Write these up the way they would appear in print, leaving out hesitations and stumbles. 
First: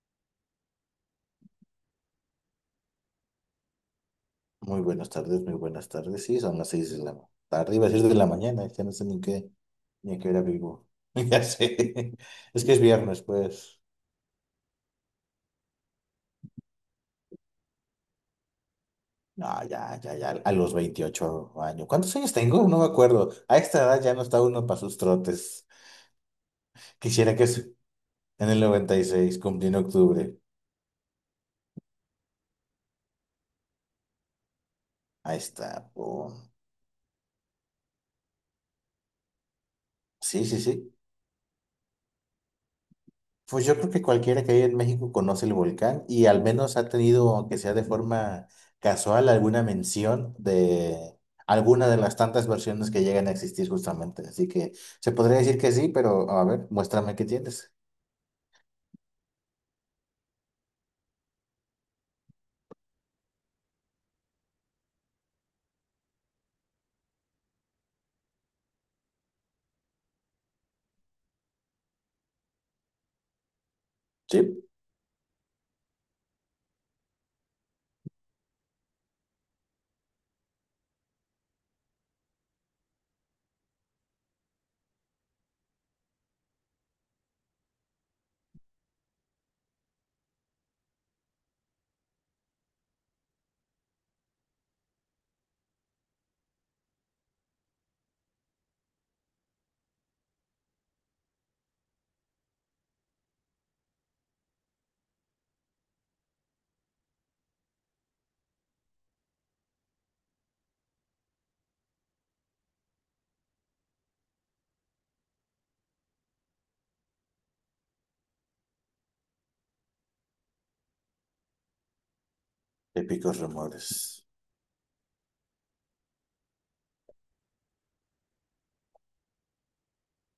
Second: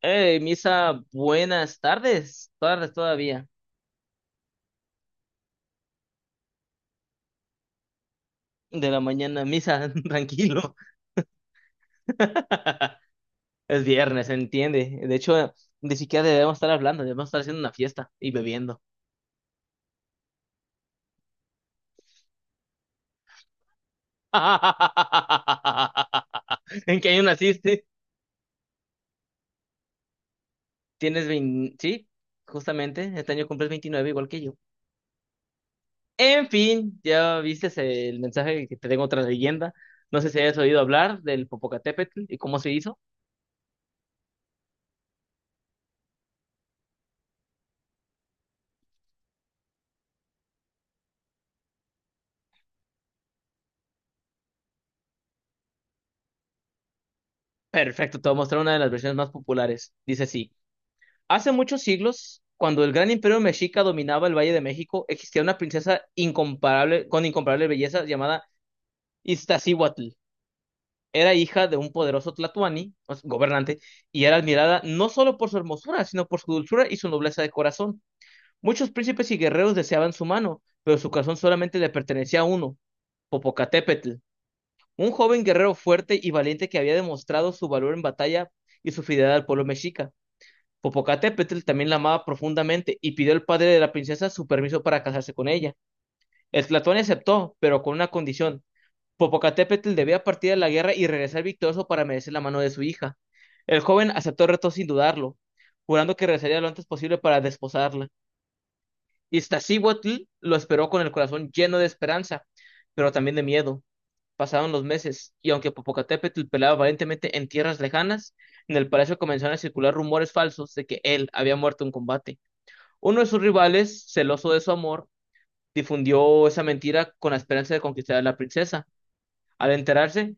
Hey, Misa, buenas tardes, tardes todavía, Muy buenas tardes, muy buenas tardes. Sí, son las seis de la tarde, iba a decir de la mañana, ya de no la sé ni mañana, qué, Misa, ni a qué hora tranquilo. vivo. Ya sé, es que es viernes, pues. Es viernes, entiende. De hecho, ni siquiera debemos estar hablando, debemos estar haciendo una fiesta y bebiendo. No, ya, ya, ya, a los 28 años. ¿Cuántos años tengo? No me acuerdo. A esta edad ya no está uno para sus trotes. ¿En qué año Quisiera que es naciste? en el 96 cumplí en octubre. Tienes 20, sí, justamente, este año cumples 29 igual que yo. Ahí está. Pum. En fin, ya viste el mensaje que te tengo otra leyenda. No sé si Sí, hayas sí, oído sí. hablar del Popocatépetl y cómo se hizo. Pues yo creo que cualquiera que haya en México conoce el volcán y al menos ha tenido, aunque sea de forma casual, alguna mención de alguna de las tantas versiones que llegan a existir justamente. Así que se podría decir que sí, pero a ver, muéstrame qué tienes. Perfecto, te voy a mostrar una de las versiones más populares. Dice así. Hace muchos siglos, cuando el gran imperio mexica dominaba el Valle de México, existía una princesa incomparable, con incomparable belleza llamada Iztaccíhuatl. Era hija de un poderoso tlatoani, o sea, gobernante, y era Sí, admirada no solo por su hermosura, sino por su dulzura y su nobleza de corazón. Muchos príncipes y guerreros deseaban su mano, pero su corazón solamente le pertenecía a uno, Popocatépetl, un joven guerrero fuerte y valiente que había demostrado su valor en batalla y su fidelidad al pueblo mexica. Popocatépetl también la amaba profundamente y pidió al padre de la princesa su permiso para casarse con ella. El Tlatoani aceptó, pero con una condición. Popocatépetl debía partir a la guerra y regresar victorioso para merecer la mano de su hija. El joven aceptó el reto sin dudarlo, jurando que regresaría lo antes posible para desposarla. Iztaccíhuatl lo esperó con el corazón lleno de esperanza, pero también de miedo. Pasaron los meses, y aunque Popocatépetl peleaba valientemente en tierras lejanas, en el palacio comenzaron a circular rumores falsos de que él había muerto en combate. Uno de épicos sus rivales, rumores. celoso de su amor, difundió esa mentira con la esperanza de conquistar a la princesa. Al enterarse,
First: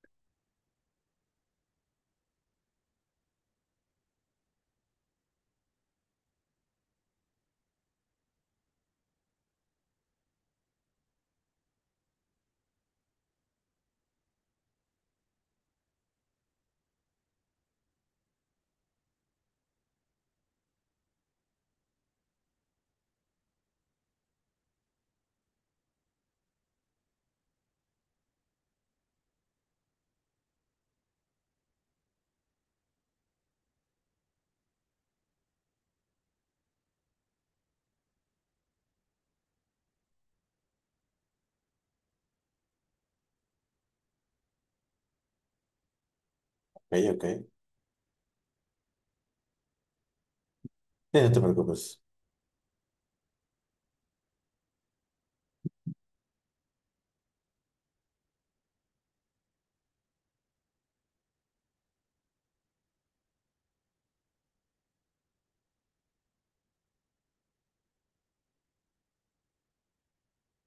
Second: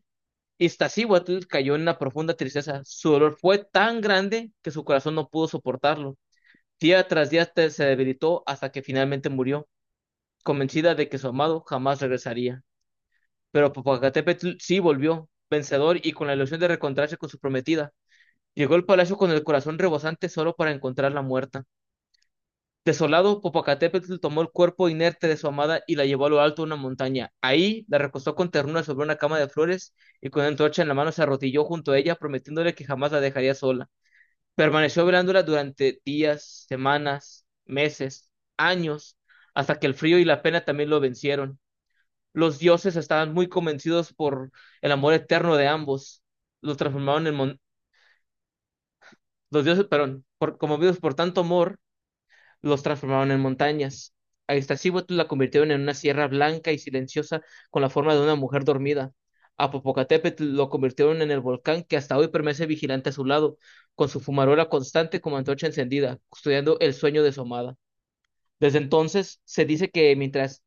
Iztaccíhuatl cayó en una profunda tristeza. Su dolor fue tan grande que su corazón no pudo soportarlo. Día tras día se debilitó hasta que finalmente murió, convencida de que su amado jamás regresaría. Pero Popocatépetl sí volvió, vencedor y con la ilusión de reencontrarse con su prometida. Llegó al palacio con el corazón rebosante solo para encontrarla muerta. Desolado, Popocatépetl tomó el cuerpo inerte de su amada y la llevó a lo alto de una montaña. Ahí la recostó con ternura sobre una cama de flores y con una antorcha en la mano se arrodilló junto a ella, prometiéndole que jamás la dejaría sola. Permaneció velándola durante días, semanas, meses, años, hasta que el frío y la pena también lo vencieron. Los dioses estaban muy convencidos por el amor eterno de ambos. Los Ok, ok. transformaron en Sí, mon- los dioses, perdón, conmovidos por no te tanto amor preocupes. los transformaron en montañas. A Iztaccíhuatl la convirtieron en una sierra blanca y silenciosa con la forma de una mujer dormida. A Popocatépetl lo convirtieron en el volcán que hasta hoy permanece vigilante a su lado, con su fumarola constante como antorcha encendida, custodiando el sueño de su amada. Desde entonces, se dice que mientras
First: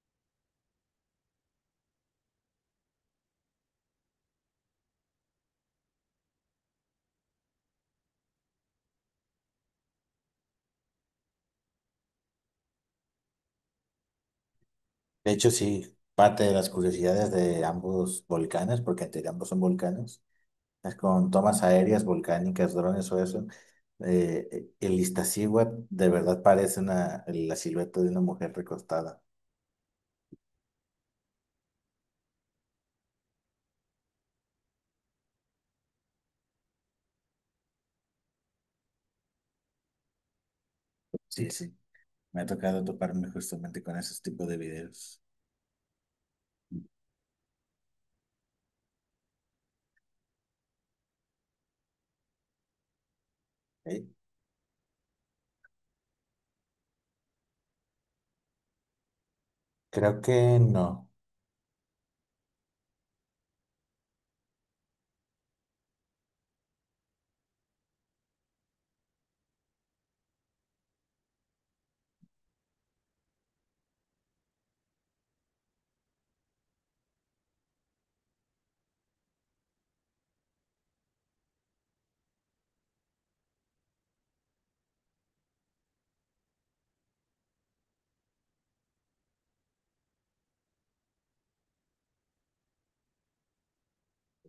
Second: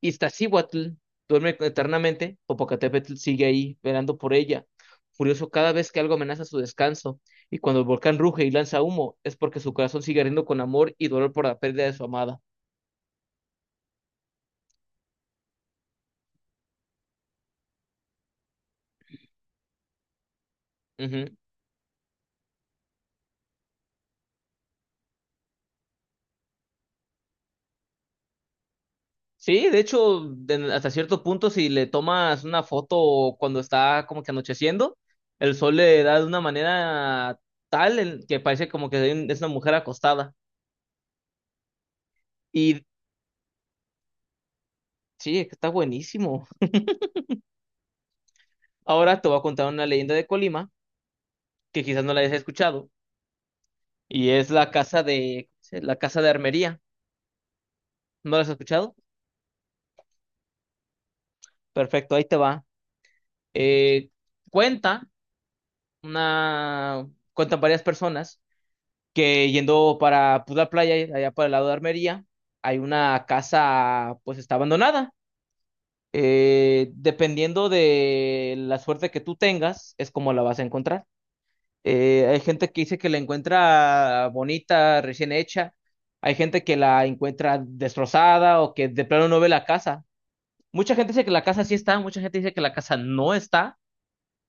Iztaccíhuatl duerme eternamente, Popocatépetl sigue ahí, velando por ella, furioso cada vez que algo amenaza su descanso, y cuando el volcán ruge y lanza humo, es porque su corazón sigue ardiendo con amor y dolor por la pérdida de su amada. De hecho, sí, parte de las curiosidades de ambos volcanes, porque entre ambos son volcanes con Ujú. tomas aéreas, volcánicas, drones o eso. El Iztaccíhuatl de verdad parece la silueta de una mujer recostada. Sí, de hecho, hasta cierto punto, si le tomas una foto cuando está como que anocheciendo, el sol le da de una manera tal en que parece como que es una mujer acostada. Sí, sí, me ha Y tocado toparme justamente con esos tipos de videos. sí, está buenísimo. Ahora te voy a contar una leyenda de Colima que quizás no la hayas escuchado. ¿Ok? Y es la la casa de armería. ¿No la has escuchado? Creo que no. Perfecto, ahí te va. Eh, cuenta una, Cuentan varias personas que yendo para pues, playa, allá para el lado de armería, hay una casa, pues está abandonada. Dependiendo de la suerte que tú tengas, es como la vas a encontrar. Hay gente que dice que la encuentra bonita, recién hecha. Hay gente que la encuentra destrozada o que de plano no ve la casa. Mucha gente dice que la casa sí está, mucha gente dice que la casa no está.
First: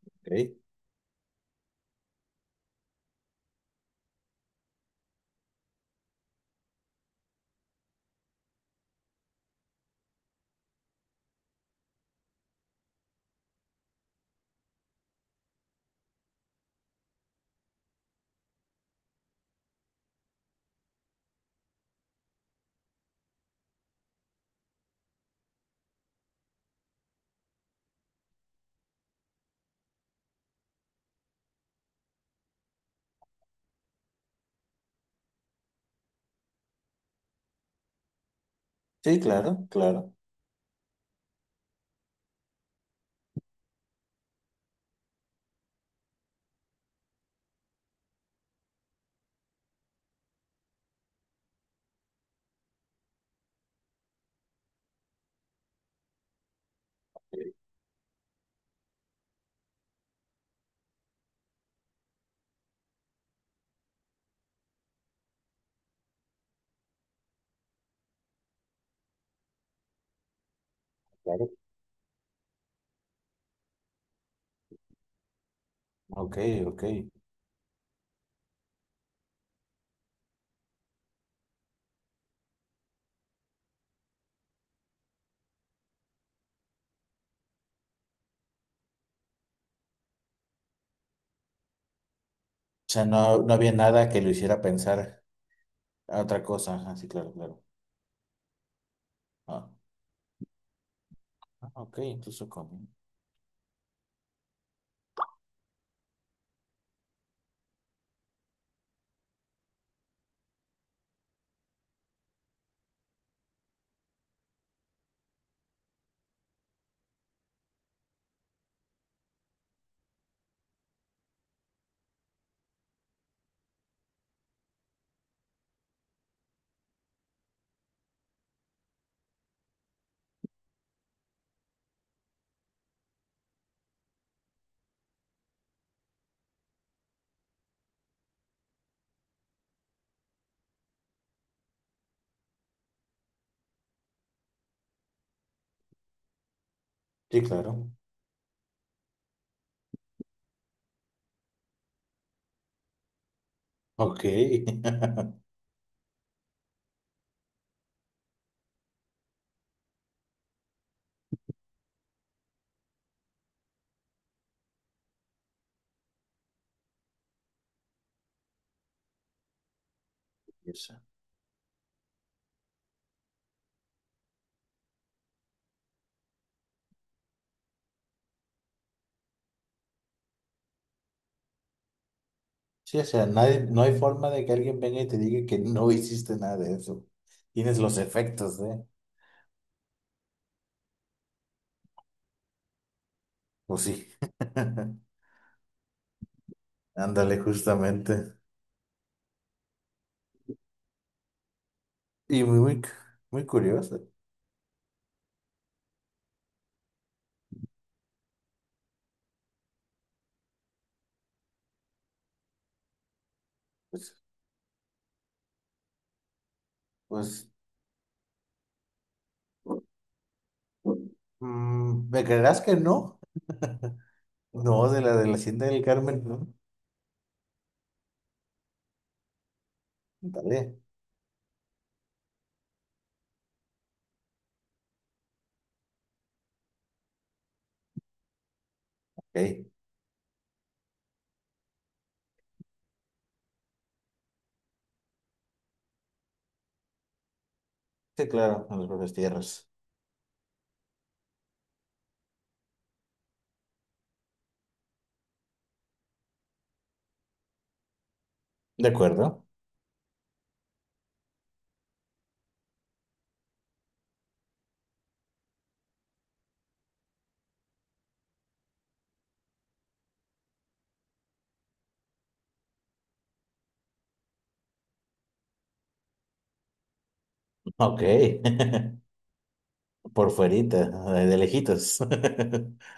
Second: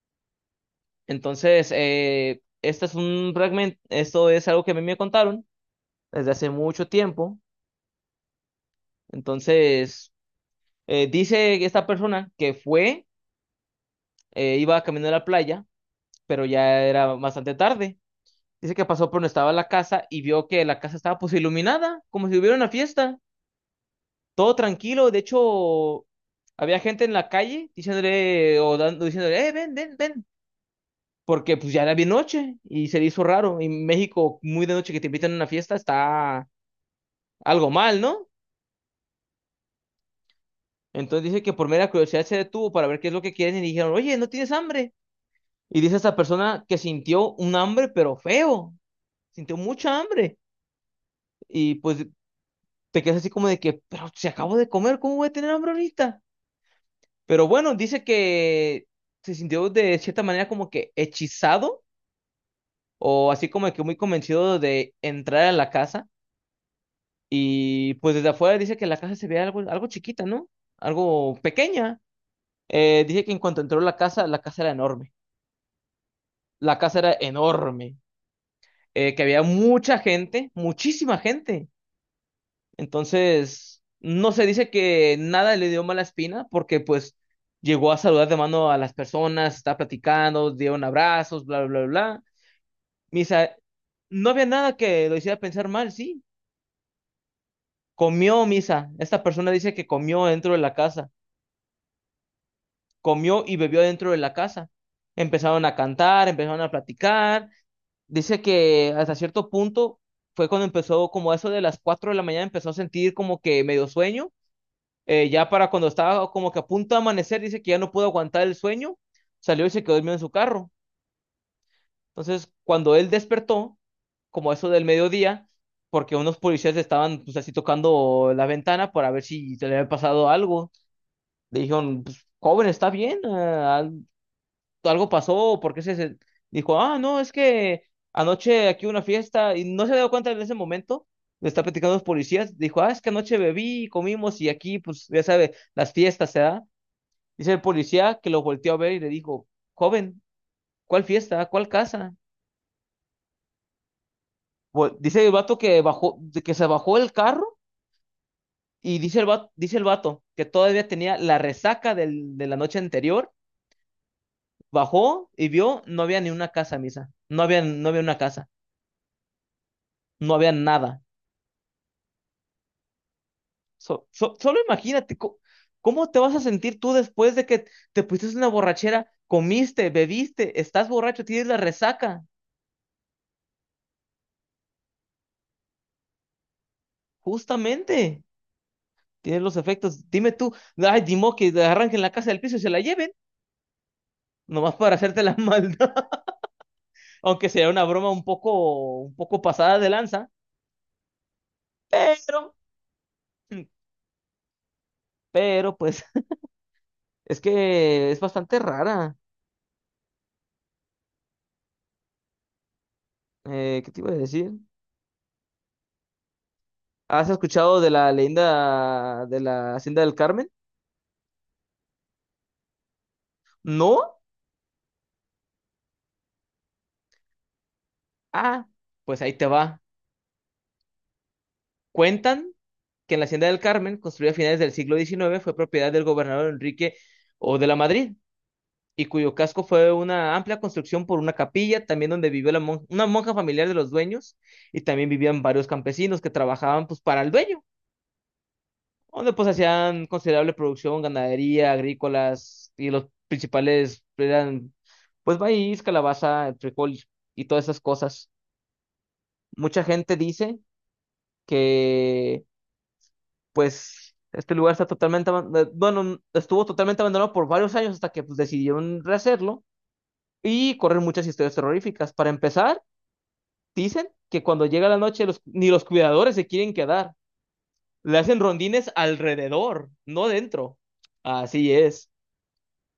¿Ok? Entonces, este es un fragmento, esto es algo que a mí me contaron desde hace mucho tiempo. Entonces, dice esta persona que fue, iba camino a la playa, pero ya era bastante tarde. Dice que pasó por donde estaba la casa y vio que la casa estaba pues iluminada, como si hubiera una fiesta, todo tranquilo. De hecho, había gente en la calle diciéndole o dando, diciéndole, ven, ven, ven, porque pues ya era bien noche y se le hizo raro. En México, muy de noche que te invitan a una fiesta está algo mal, ¿no? Sí, claro, claro. Entonces dice que por mera curiosidad se detuvo para ver qué es lo que quieren y dijeron, oye, ¿no tienes hambre? Y dice esta persona que sintió un hambre, pero feo, sintió mucha hambre. Y pues te quedas así como de que, pero si acabo de comer, ¿cómo voy a tener hambre ahorita? Pero Sí, bueno, dice que se sintió de cierta manera como que hechizado o así como que muy convencido de entrar a la casa. Y pues desde afuera dice que la casa se ve algo, algo chiquita, ¿no? Algo claro. pequeña. Dice que en cuanto entró la casa era enorme. Ok, La ok. casa era O enorme. Que había mucha gente, muchísima gente. Entonces, no se dice que nada le dio mala espina porque pues llegó a saludar de mano a las personas, está platicando, dieron abrazos, bla, bla, bla. sea, no, no Misa, había nada que lo no había hiciera nada que lo pensar hiciera pensar mal, a sí. otra cosa. Ajá, sí, claro, claro. Comió, Misa. Esta persona Ah, dice que comió dentro de la casa, ah, ok, incluso comí. comió y bebió dentro de la casa. Empezaron a cantar, empezaron a platicar. Dice que hasta cierto punto fue cuando empezó, como eso de las 4 de la mañana, empezó a sentir como que medio sueño. Ya para cuando estaba como que a punto de amanecer, dice que ya no pudo aguantar el sueño, salió y se quedó dormido en su carro. Entonces, cuando él despertó, como eso del mediodía, porque unos policías estaban pues así tocando la ventana para ver si se le había pasado algo. Le dijeron, pues, joven, ¿está bien?, ah, ¿algo pasó?, o por qué dijo, ah, no, es que anoche aquí hubo una fiesta, y no se dio cuenta en ese momento. Le está platicando a los policías, dijo, ah, es que anoche bebí y comimos y aquí, pues, ya sabe, las fiestas se da. Sí, Dice el claro. policía que lo volteó a ver y le dijo, joven, ¿cuál fiesta? ¿Cuál casa? Ok. Dice el vato que bajó, de que se bajó el carro, y dice el vato que todavía tenía la resaca de la noche anterior, bajó y vio, no había ni una casa, misa, no había, no había una casa, no había Eso. nada. Solo imagínate cómo te vas a sentir tú después de que te pusiste una borrachera, comiste, bebiste, estás borracho, tienes la resaca, Sí, o sea, nadie, no hay forma de que alguien venga y te diga que no hiciste nada de eso. Tienes los justamente, efectos, ¿eh? tienes los efectos. Dime tú, ay, dimo que la arranquen la casa del piso y se la lleven, Pues sí. nomás para hacerte la maldad, Ándale, aunque sea una broma justamente. Un poco pasada de lanza, Y pero, muy, muy, muy curioso. pero pues es que es bastante rara. ¿Qué te iba a Pues, decir? ¿Has pues escuchado de la leyenda de la Hacienda del Carmen? mm, ¿me creerás que no? No, No, de la Hacienda del Carmen, no. ah, pues ahí te va. Dale. Cuentan que en la Hacienda del Carmen, construida a finales del siglo XIX, fue propiedad del gobernador Enrique O de la Madrid, y cuyo casco Ok. fue una amplia construcción por una capilla, también donde vivió una monja familiar de los dueños, y también vivían varios campesinos que trabajaban pues para el dueño, Sí, claro, en las propias donde pues tierras. hacían considerable producción, ganadería, agrícolas, y los principales eran pues maíz, calabaza, frijol y todas esas cosas. De acuerdo. Mucha gente dice que pues este lugar está totalmente, bueno, estuvo totalmente abandonado por varios años hasta que pues, decidieron rehacerlo y correr muchas historias terroríficas. Para empezar, dicen que cuando llega la noche ni los cuidadores se quieren quedar, Ok. le hacen rondines alrededor, no Por dentro. fuerita, de Así lejitos. es,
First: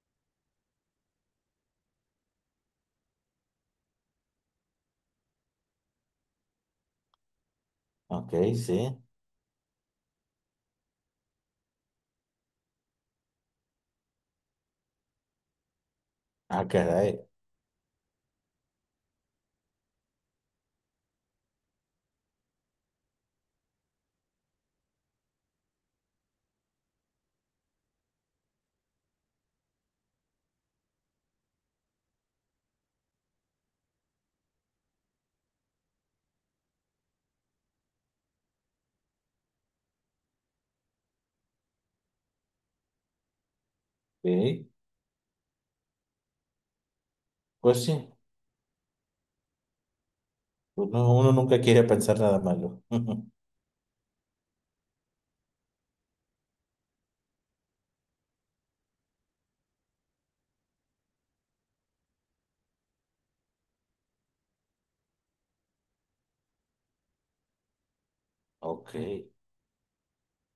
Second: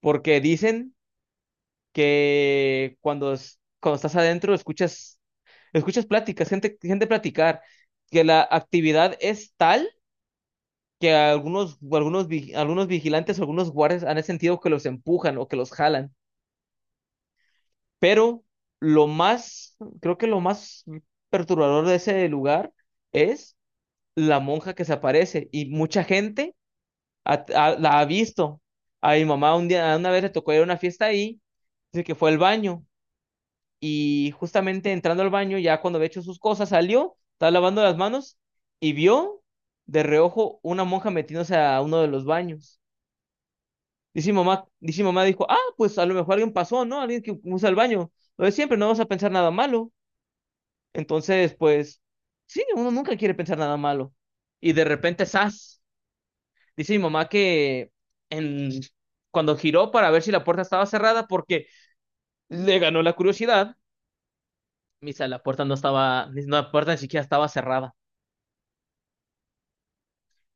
porque dicen que cuando, cuando estás adentro escuchas pláticas, gente platicar, que Ok, la sí. actividad es tal que algunos vigilantes, algunos guardias han sentido que los empujan o que los jalan. Ah, caray. Pero lo más, creo que lo más perturbador de ese lugar es la monja que se aparece, y mucha gente la ha visto. A mi mamá un día, una vez le tocó ir a una fiesta ahí, dice que fue al baño, y justamente entrando al baño, ya cuando había hecho sus cosas, salió, estaba lavando las manos y vio de reojo una monja metiéndose a uno de los baños. Dice mi mamá, Sí. dice mi mamá, dijo, ah, pues a lo mejor alguien pasó, ¿no? Alguien que usa el Pues sí. baño. Lo de siempre, no vamos a pensar nada malo. Uno, uno Entonces, nunca quiere pues, pensar nada sí, malo. uno nunca quiere pensar nada malo. Y de repente, ¡zas! Dice mi mamá que en, cuando giró para ver si la puerta estaba cerrada, porque le ganó la curiosidad, misa, la puerta no estaba, no, la puerta ni siquiera estaba cerrada. Ok,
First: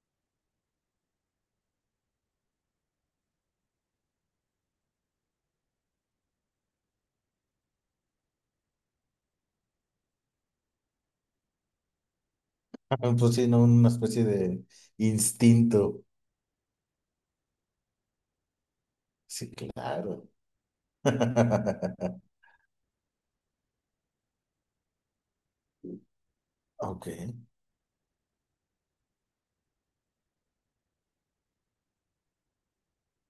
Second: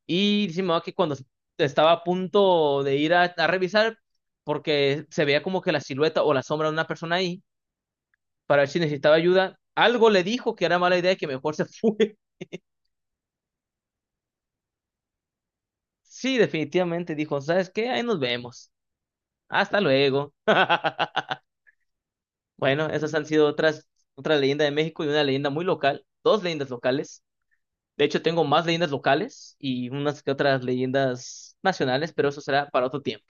Y dice mi mamá que cuando estaba a punto de ir a revisar, porque se veía como que la silueta o la sombra de una persona ahí, para ver si necesitaba ayuda. Algo le dijo que era mala idea y que mejor se fue. pues sí, ¿no? Una especie de instinto. Sí, definitivamente dijo, ¿sabes qué? Ahí nos vemos. Sí, Hasta claro. luego. Bueno, esas han sido otra leyenda de México, y una leyenda muy local, dos leyendas Ok, locales. De hecho, tengo más leyendas locales y unas que otras leyendas nacionales, pero eso será para otro tiempo.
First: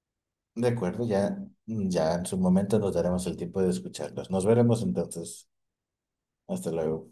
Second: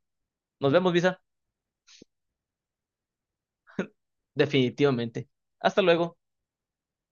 de Nos vemos, acuerdo, Visa. ya, ya en su momento nos daremos el tiempo de escucharlos. Nos veremos Definitivamente. entonces. Hasta luego. Hasta luego.